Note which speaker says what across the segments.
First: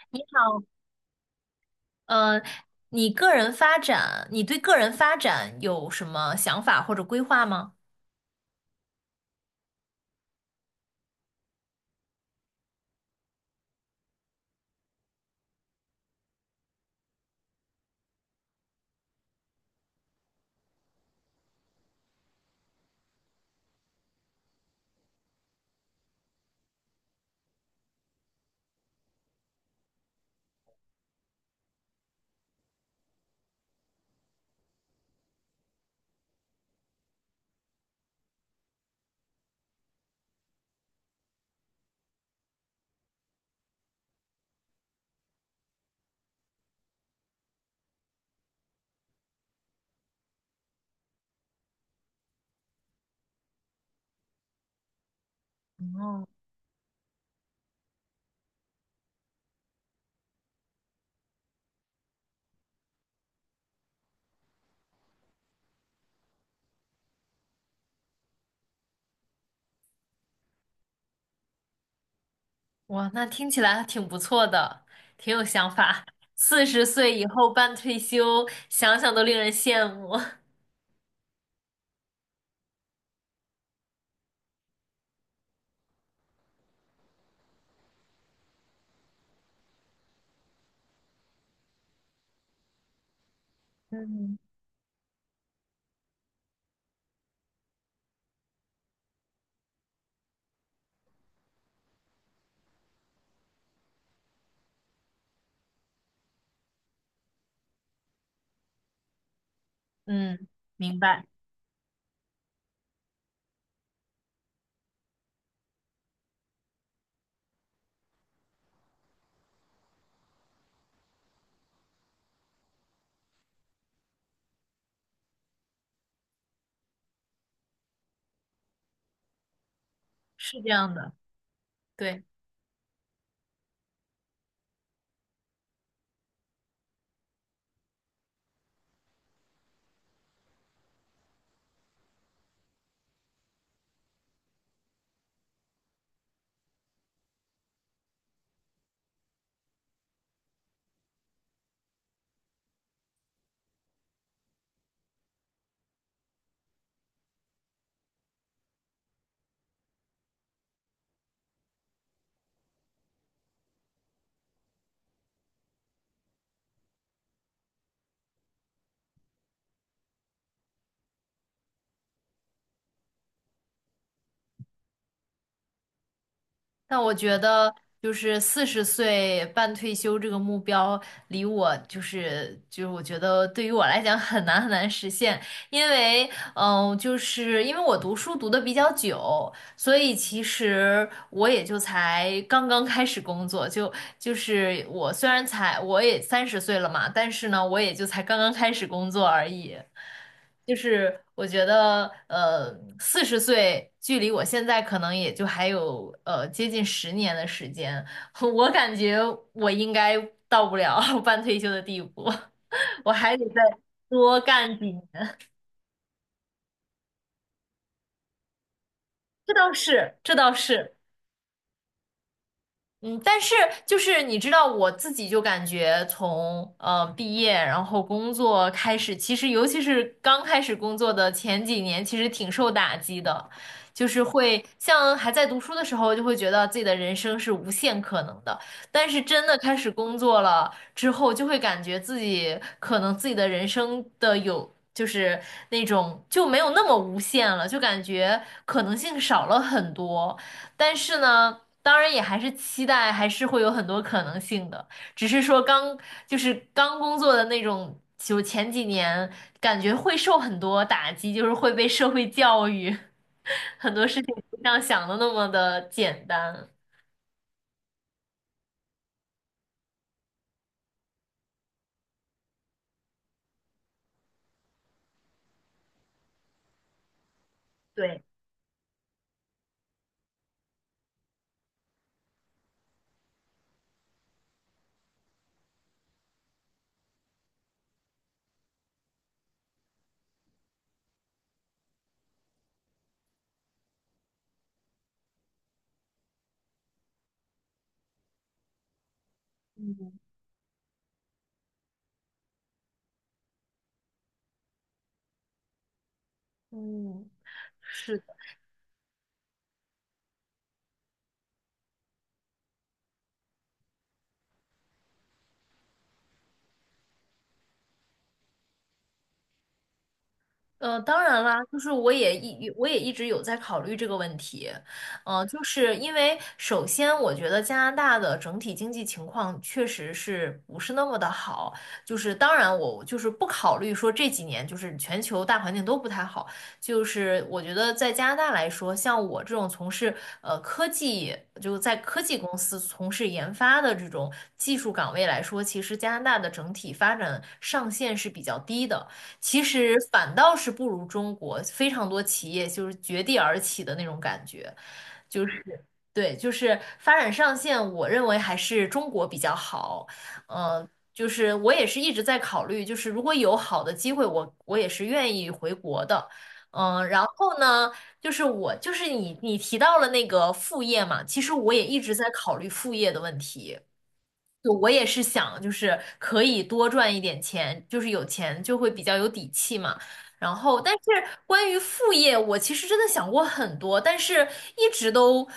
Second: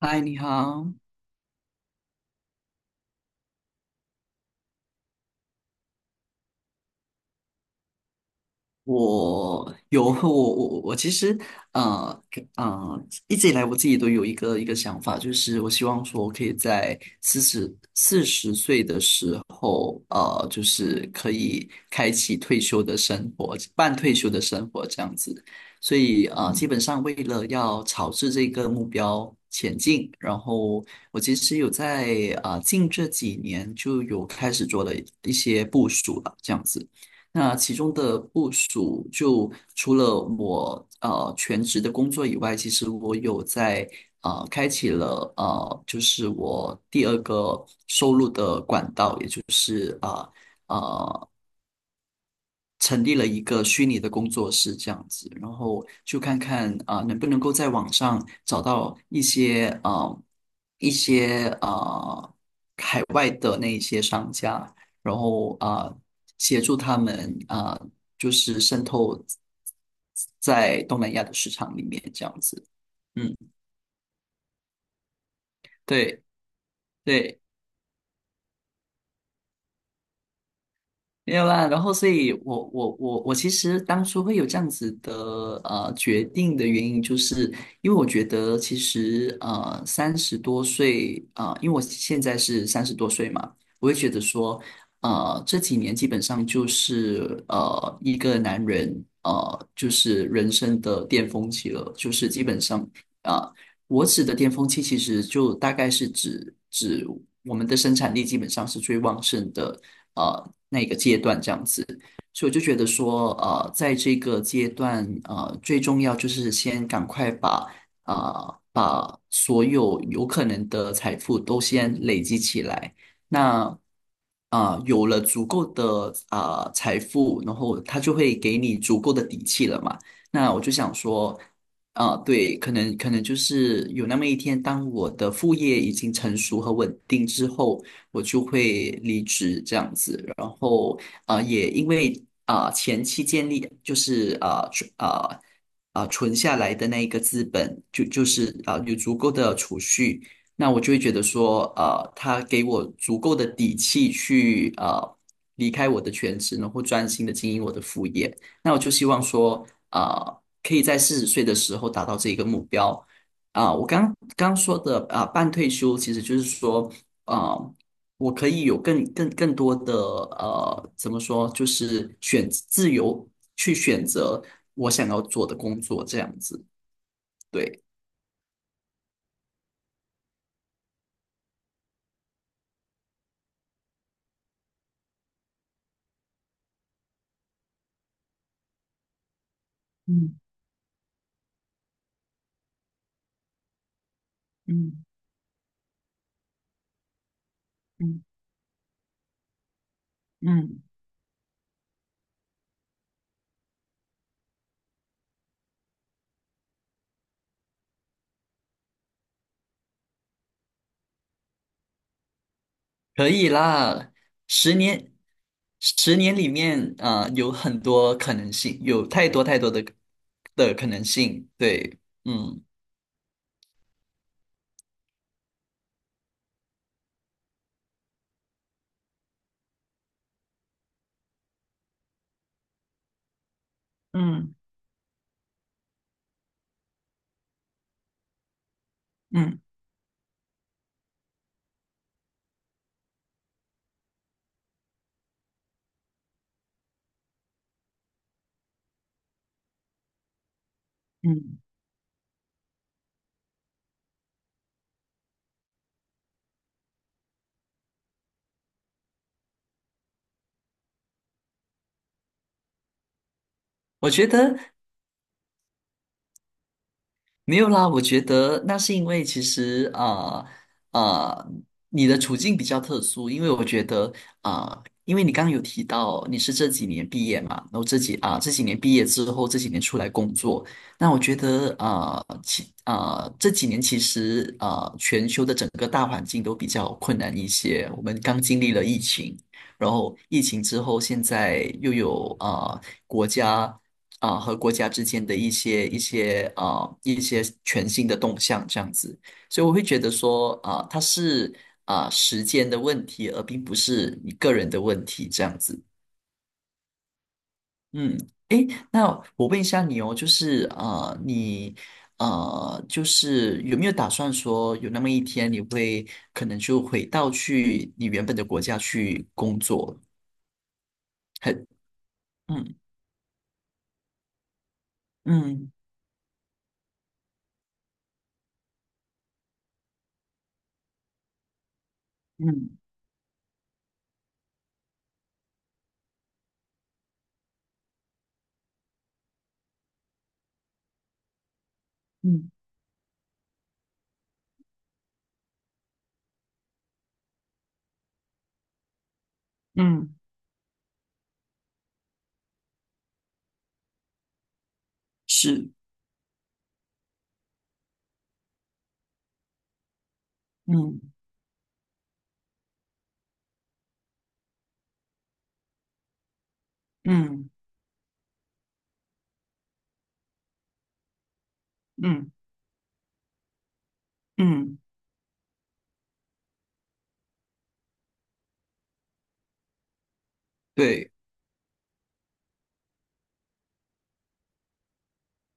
Speaker 1: 嗨，你好。
Speaker 2: 呃，你个人发展，你对个人发展有什么想法或者规划吗？
Speaker 1: 我有和我我我我其实呃一直以来我自己都有一个想法，就是我希望说我可以在四十岁的时候，就是可以开启退休的生活，半退休的生活这样子。所以基本上为了要朝着这个目标前进，然后我其实有在近这几年就有开始做了一些部署了，这样子。那其中的部署，就除了我全职的工作以外，其实我有在开启了就是我第二个收入的管道，也就是呃，呃成立了一个虚拟的工作室这样子，然后就
Speaker 2: 哦，
Speaker 1: 看看能不能够在网上找到一些外的那一些商家，然后协助他们就是渗透在东南亚的市场里面这样子。
Speaker 2: 哇，那
Speaker 1: 嗯，
Speaker 2: 听起来挺不错的，挺有想法。
Speaker 1: 对
Speaker 2: 四十岁以
Speaker 1: 对。
Speaker 2: 后半退休，想想都令人羡慕。
Speaker 1: 没有啦，然后所以我，我其实当初会有这样子的决定的原因，就是因为我觉得其实三十多岁因为我现在是三十多岁嘛，我会觉得
Speaker 2: 嗯，
Speaker 1: 说这几年基本上就是一个男人就是人生的巅峰期了，就是基本上啊我指的巅峰期，其实就大概是指我们的生产力基本上是最旺盛的
Speaker 2: 嗯。
Speaker 1: 那个
Speaker 2: 明
Speaker 1: 阶
Speaker 2: 白。
Speaker 1: 段这样子。所以我就觉得说，在这个阶段，最重要就是先赶快把把所有有可能的财富都先累积起来。那有了足够的财富，然后他就会给你足够的底气了嘛。那
Speaker 2: 是
Speaker 1: 我
Speaker 2: 这
Speaker 1: 就
Speaker 2: 样
Speaker 1: 想
Speaker 2: 的。
Speaker 1: 说，
Speaker 2: 对。
Speaker 1: 对，可能就是有那么一天，当我的副业已经成熟和稳定之后，我就会离职这样子。然后也因为前期建立就是存下来的那一个资本，就是有足够的储蓄，那我就会觉得说他给我足够的底气去离开我的全职，然后专心的经营我的副业。那我就希望说，可以在四十岁的时候达到这一个目标。我刚刚说的半退休其实就是说，啊、我可以有更多的怎么说，就是选自由去选择我想要做的工作，这样子，
Speaker 2: 但我觉得，
Speaker 1: 对，
Speaker 2: 就是四十岁半退休这个目标，离我就是我觉得对于我来讲很难很难实现，因为就是因为我读书读的比较久，所以
Speaker 1: 嗯
Speaker 2: 其实我也就才刚刚开始工作，就是
Speaker 1: 嗯
Speaker 2: 我虽然才我也三十岁了嘛，但是呢，我也就才
Speaker 1: 嗯
Speaker 2: 刚刚开始工作而已。就
Speaker 1: 嗯，
Speaker 2: 是我觉得，四十岁距离我现在可能也就还有接近十年的时间，我感觉我应该到不了 半退休的地步，我
Speaker 1: 可
Speaker 2: 还得
Speaker 1: 以
Speaker 2: 再
Speaker 1: 啦。
Speaker 2: 多
Speaker 1: 十
Speaker 2: 干几
Speaker 1: 年，
Speaker 2: 年。
Speaker 1: 十年里面，有很多可能性，有太多
Speaker 2: 这
Speaker 1: 太多
Speaker 2: 倒
Speaker 1: 的
Speaker 2: 是，这倒
Speaker 1: 的可
Speaker 2: 是。
Speaker 1: 能性，对，嗯。
Speaker 2: 嗯，但是就是你知道，我自己就感觉从毕业，然后工作开始，其实尤其是刚开始工作的前几年，其实挺受打击的，就是
Speaker 1: 嗯
Speaker 2: 会像还在读书的时候，就会觉得自己的人生是无限可能的，但是真的
Speaker 1: 嗯
Speaker 2: 开始工作了之后，就会感觉自己可能自己的人生的有。就是那种就没有那么无限了，就感觉可能性少了很多。但是
Speaker 1: 嗯
Speaker 2: 呢，当然也还是期待，还是会有很多可能性的。只是说刚就是刚工作的那种，就前几年感觉会受很多打击，就是会被社会教育，很多
Speaker 1: 我
Speaker 2: 事
Speaker 1: 觉
Speaker 2: 情不
Speaker 1: 得，
Speaker 2: 像想的那么的简单。
Speaker 1: 没有啦，我觉得那是因为其实啊，你的处境比较特殊，因为我觉得因为你刚刚有提到你是这几年毕业嘛，然后
Speaker 2: 对。
Speaker 1: 这几年毕业之后，这几年出来工作，那我觉得啊其啊这几年其实全球的整个大环境都比较困难一些，我们刚经历了疫情，然后疫情之后现在又有国家。和国家之间的一些一些全新的动向这样子，所以我会觉得说它是时间的问题，而并不是你个人的问题这样子。
Speaker 2: 嗯。
Speaker 1: 嗯，
Speaker 2: 是。
Speaker 1: 诶，那我问一下你哦，就是你就是有没有打算说有那么一天你会可能就回到去你原本的国家去工作？
Speaker 2: 当然啦，
Speaker 1: 很。
Speaker 2: 就是
Speaker 1: 嗯
Speaker 2: 我也一直有在考虑这个问题，就
Speaker 1: 嗯
Speaker 2: 是因为首先我觉得加拿大的整体经济情况确实是不是那么的好，就是当
Speaker 1: 嗯
Speaker 2: 然我就是不考虑说这几年就是全球大环境都不太好，就是我觉得在加拿大来说，像我这种从事科技就在科技
Speaker 1: 嗯
Speaker 2: 公司从事研发的这种技术岗位来说，其实加拿大的整体发展上限是比较低的。其实
Speaker 1: 嗯，
Speaker 2: 反倒是不如中国非常多企业就是绝地而起的那种感觉，就是
Speaker 1: 是。
Speaker 2: 对，就是发展上限，我认为还是中国比较好。嗯、
Speaker 1: 嗯
Speaker 2: 就是我也是一直在考虑，就是如果有好的机会，我也是愿意回国的。嗯，然
Speaker 1: 嗯。
Speaker 2: 后呢，我就是你提到了那个副业嘛，其实我也一直在
Speaker 1: 嗯
Speaker 2: 考虑副业的问题。就
Speaker 1: 嗯。
Speaker 2: 我也是想，就是可以多赚一点钱，就是有钱就会比较有底气嘛。然后，但是
Speaker 1: 对，
Speaker 2: 关于副业，我其实真的想过很多，但是一直都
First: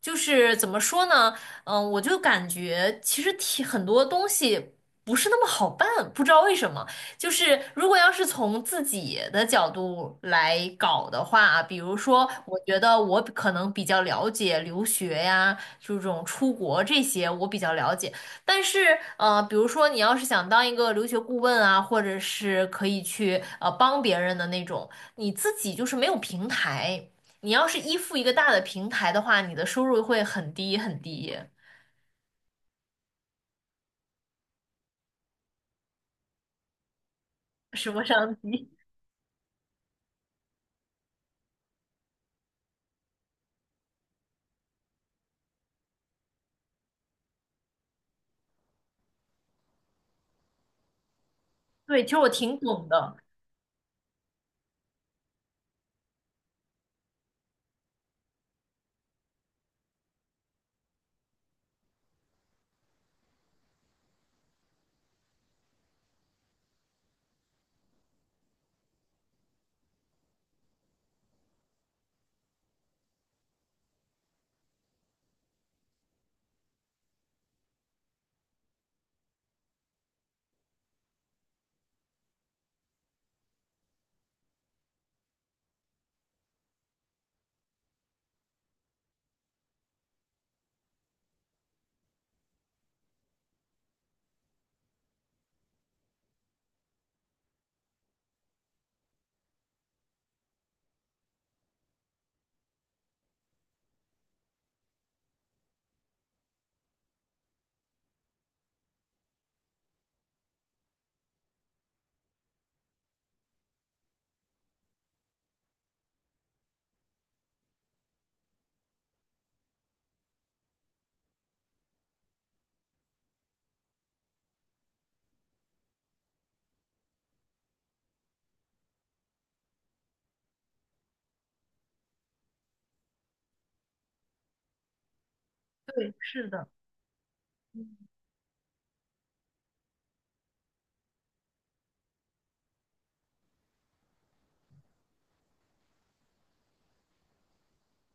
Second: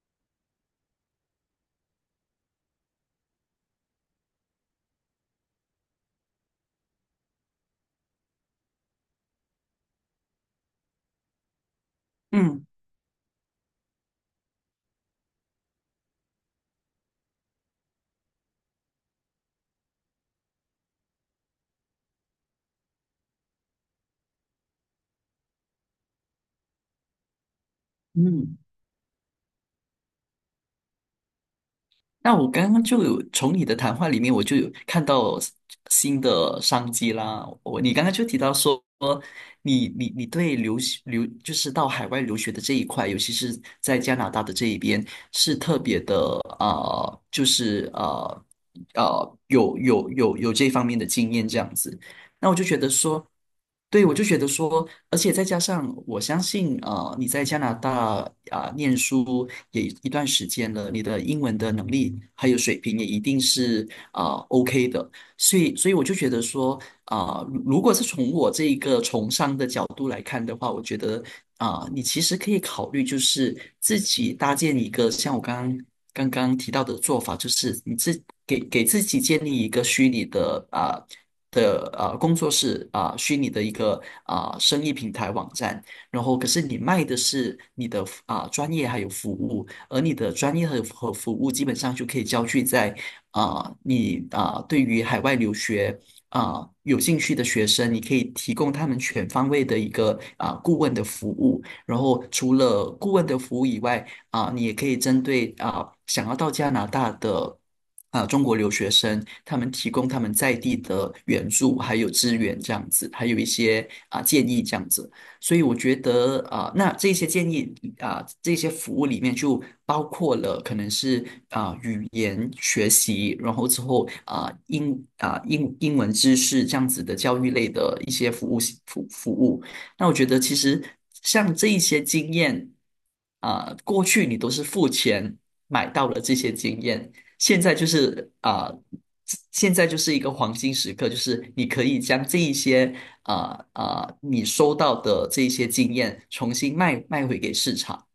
Speaker 2: 就是怎么说呢？嗯，我就感觉其实挺很多东西不是那么好办，不知道为什么。就是如果要是从自己的角度来搞的话，比如说，我
Speaker 1: 嗯。
Speaker 2: 觉得我可能比较了解留学呀，就这种出国这些我比较了解。但是，比如说你要是想当一个留学顾问啊，或者是可以去帮别人的那种，你自己就是没有平台。你要是依附一个大
Speaker 1: 嗯，
Speaker 2: 的平台的话，你的收入会很低很低，
Speaker 1: 那我刚刚就有从你的谈话里面，我就有看到新的商机啦。我
Speaker 2: 什
Speaker 1: 你
Speaker 2: 么
Speaker 1: 刚刚就
Speaker 2: 商
Speaker 1: 提到
Speaker 2: 机。
Speaker 1: 说，你对留学留就是到海外留学的这一块，尤其是在加拿大的这一边，是特别的就是有有这方面的经验这样子。
Speaker 2: 对，其实我
Speaker 1: 那我
Speaker 2: 挺
Speaker 1: 就觉
Speaker 2: 懂
Speaker 1: 得
Speaker 2: 的。
Speaker 1: 说。对，我就觉得说，而且再加上我相信，你在加拿大念书也一段时间了，你的英文的能力还有水平也一定是OK 的，所以，所以我就觉得说，如果是从我这一个从商的角度来看的话，我觉得你其实可以考虑，就是自己搭建一个像我刚刚提到的做法，就是你给自己建立一个虚拟的工作室虚拟的一个生意平台网站，然后可是你卖的是你的专业还有服务，而你的专业和服务基本上就可以焦聚在你对于海外留学有兴趣的学生，你可以提供他们全方位的一个顾问的服务。然后除了顾问的服务以外，你也可以针对想要到加拿大的。中国留学生他们提供他们在地的援助，还有资源这样子，还有一些建议这样子。所以我觉得那这些建议这些服务里面就包括了可能是语言学习，然后之后啊、呃英啊、呃英英文知识这样子的教育类的一些服务。那我觉得其实像这一些经验过去你都是付钱买到
Speaker 2: 对，
Speaker 1: 了这
Speaker 2: 是
Speaker 1: 些
Speaker 2: 的。
Speaker 1: 经验。现在就是现在就是一个黄金时刻，就是你可以将这一些啊你收到的这一些经验重新卖回给市场。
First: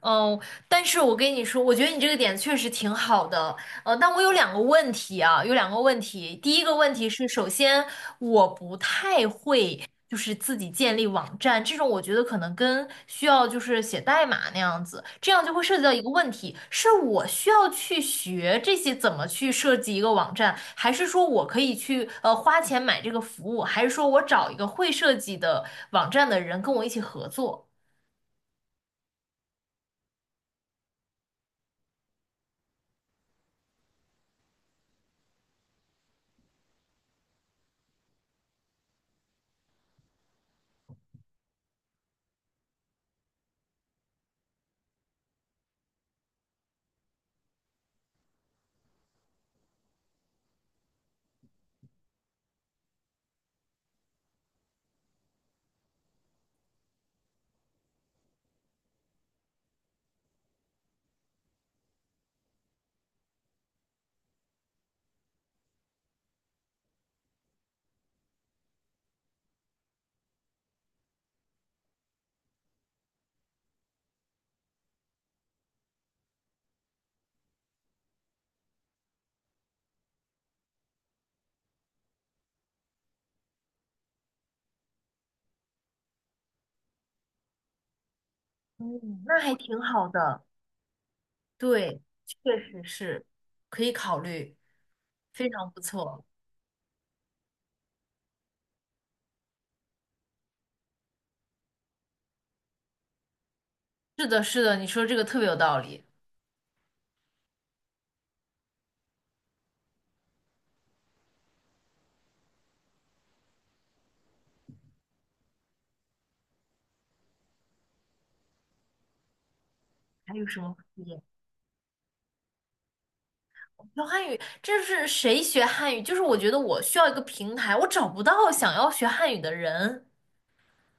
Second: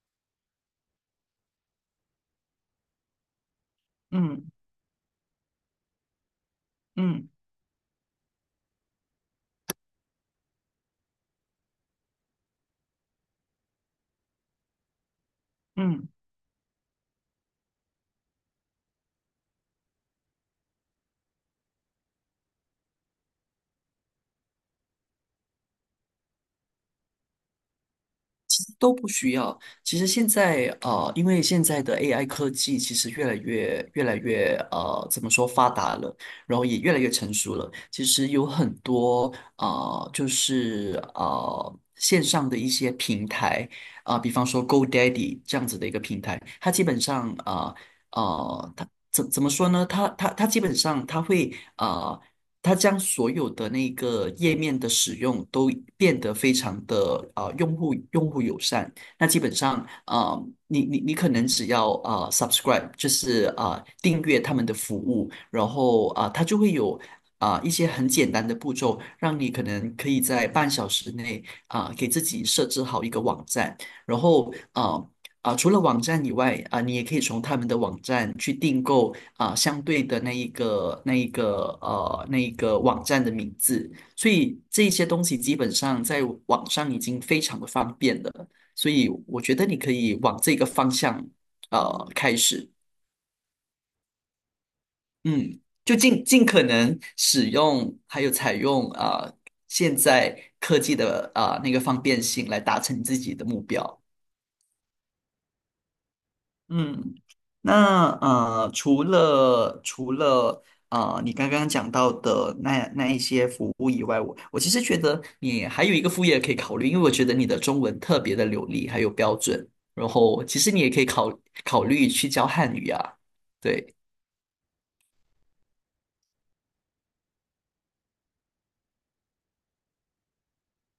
Speaker 2: 嗯，但是我跟你说，我觉得你这个点确实挺好的，但我有
Speaker 1: 嗯
Speaker 2: 两个问题啊，有两个问题。第一个问题是，
Speaker 1: 嗯
Speaker 2: 首先我不太会，就是自己建立网站这种，我觉得可能跟需要就是写代码那样子，这样就会涉及到一个
Speaker 1: 嗯。
Speaker 2: 问题，是我需要去学这些怎么去设计一个网站，还是说我可以去花钱买这个服务，还是说我找一个会设计的网站的人跟我一起合作？
Speaker 1: 都不需要。其实现在因为现在的 AI 科技其实越来越怎么说发达了，然后也越来越成熟了。其实有很多就是线上的一些平台比方说 GoDaddy 这样子的一个平台，它基本上啊。它怎么说呢？它基本上它会。它将所有的那个页面的使用都变得非常的用户友善。那基本上啊，你可能只要subscribe，就是订阅他们的服务，然后它就会有。一些很简单的步骤，让你可能可以在半小时内给自己设置好一个网站，然后除了网站以外你也可以从他们的网站去订购相对的那一个网站的名字，所以这些东西基本上在网上已经非常的方便了，所以
Speaker 2: 嗯，那
Speaker 1: 我
Speaker 2: 还
Speaker 1: 觉得你
Speaker 2: 挺
Speaker 1: 可
Speaker 2: 好
Speaker 1: 以往
Speaker 2: 的。
Speaker 1: 这个方向
Speaker 2: 对，
Speaker 1: 开
Speaker 2: 确
Speaker 1: 始，
Speaker 2: 实是，可以考虑，非
Speaker 1: 嗯，
Speaker 2: 常不
Speaker 1: 就
Speaker 2: 错。
Speaker 1: 尽尽可能使用还有采用现在科技的那个方便性来达成自己的目标。
Speaker 2: 是的，是的，你说这个特别有道理。
Speaker 1: 嗯，那除了你刚刚讲到的那一些服务以外，我其实觉得你还有一个副业可以考虑，因为我觉得你的中文特别的流利，还有标准，然
Speaker 2: 还
Speaker 1: 后
Speaker 2: 有
Speaker 1: 其
Speaker 2: 什
Speaker 1: 实
Speaker 2: 么
Speaker 1: 你也可
Speaker 2: 可
Speaker 1: 以
Speaker 2: 以？
Speaker 1: 考虑去教汉语啊，对。
Speaker 2: 学汉语，这是谁学汉语？就是我觉得我需要一个平台，我找不到想要学汉语的人。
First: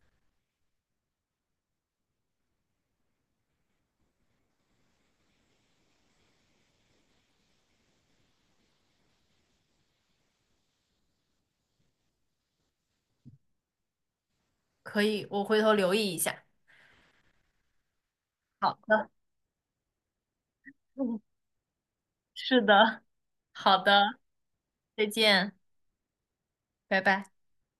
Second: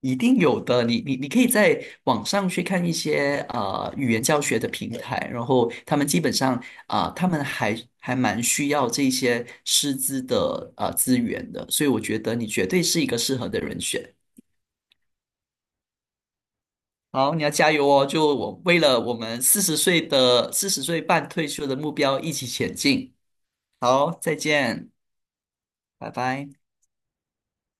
Speaker 1: 一定有的，你可以在网上去看一些语言教学的平台，然后他们基本上他们还蛮需要这些师资的资源的，所以我觉得你绝对是一个适合的人选。
Speaker 2: 可以，我回头留意一下。
Speaker 1: 好，你要加油哦！就我
Speaker 2: 好
Speaker 1: 为了
Speaker 2: 的，
Speaker 1: 我们四十岁的四十岁
Speaker 2: 嗯，
Speaker 1: 半退休的目标一起
Speaker 2: 是
Speaker 1: 前
Speaker 2: 的，
Speaker 1: 进。
Speaker 2: 好
Speaker 1: 好，
Speaker 2: 的，
Speaker 1: 再见，
Speaker 2: 再见，
Speaker 1: 拜拜。
Speaker 2: 拜拜。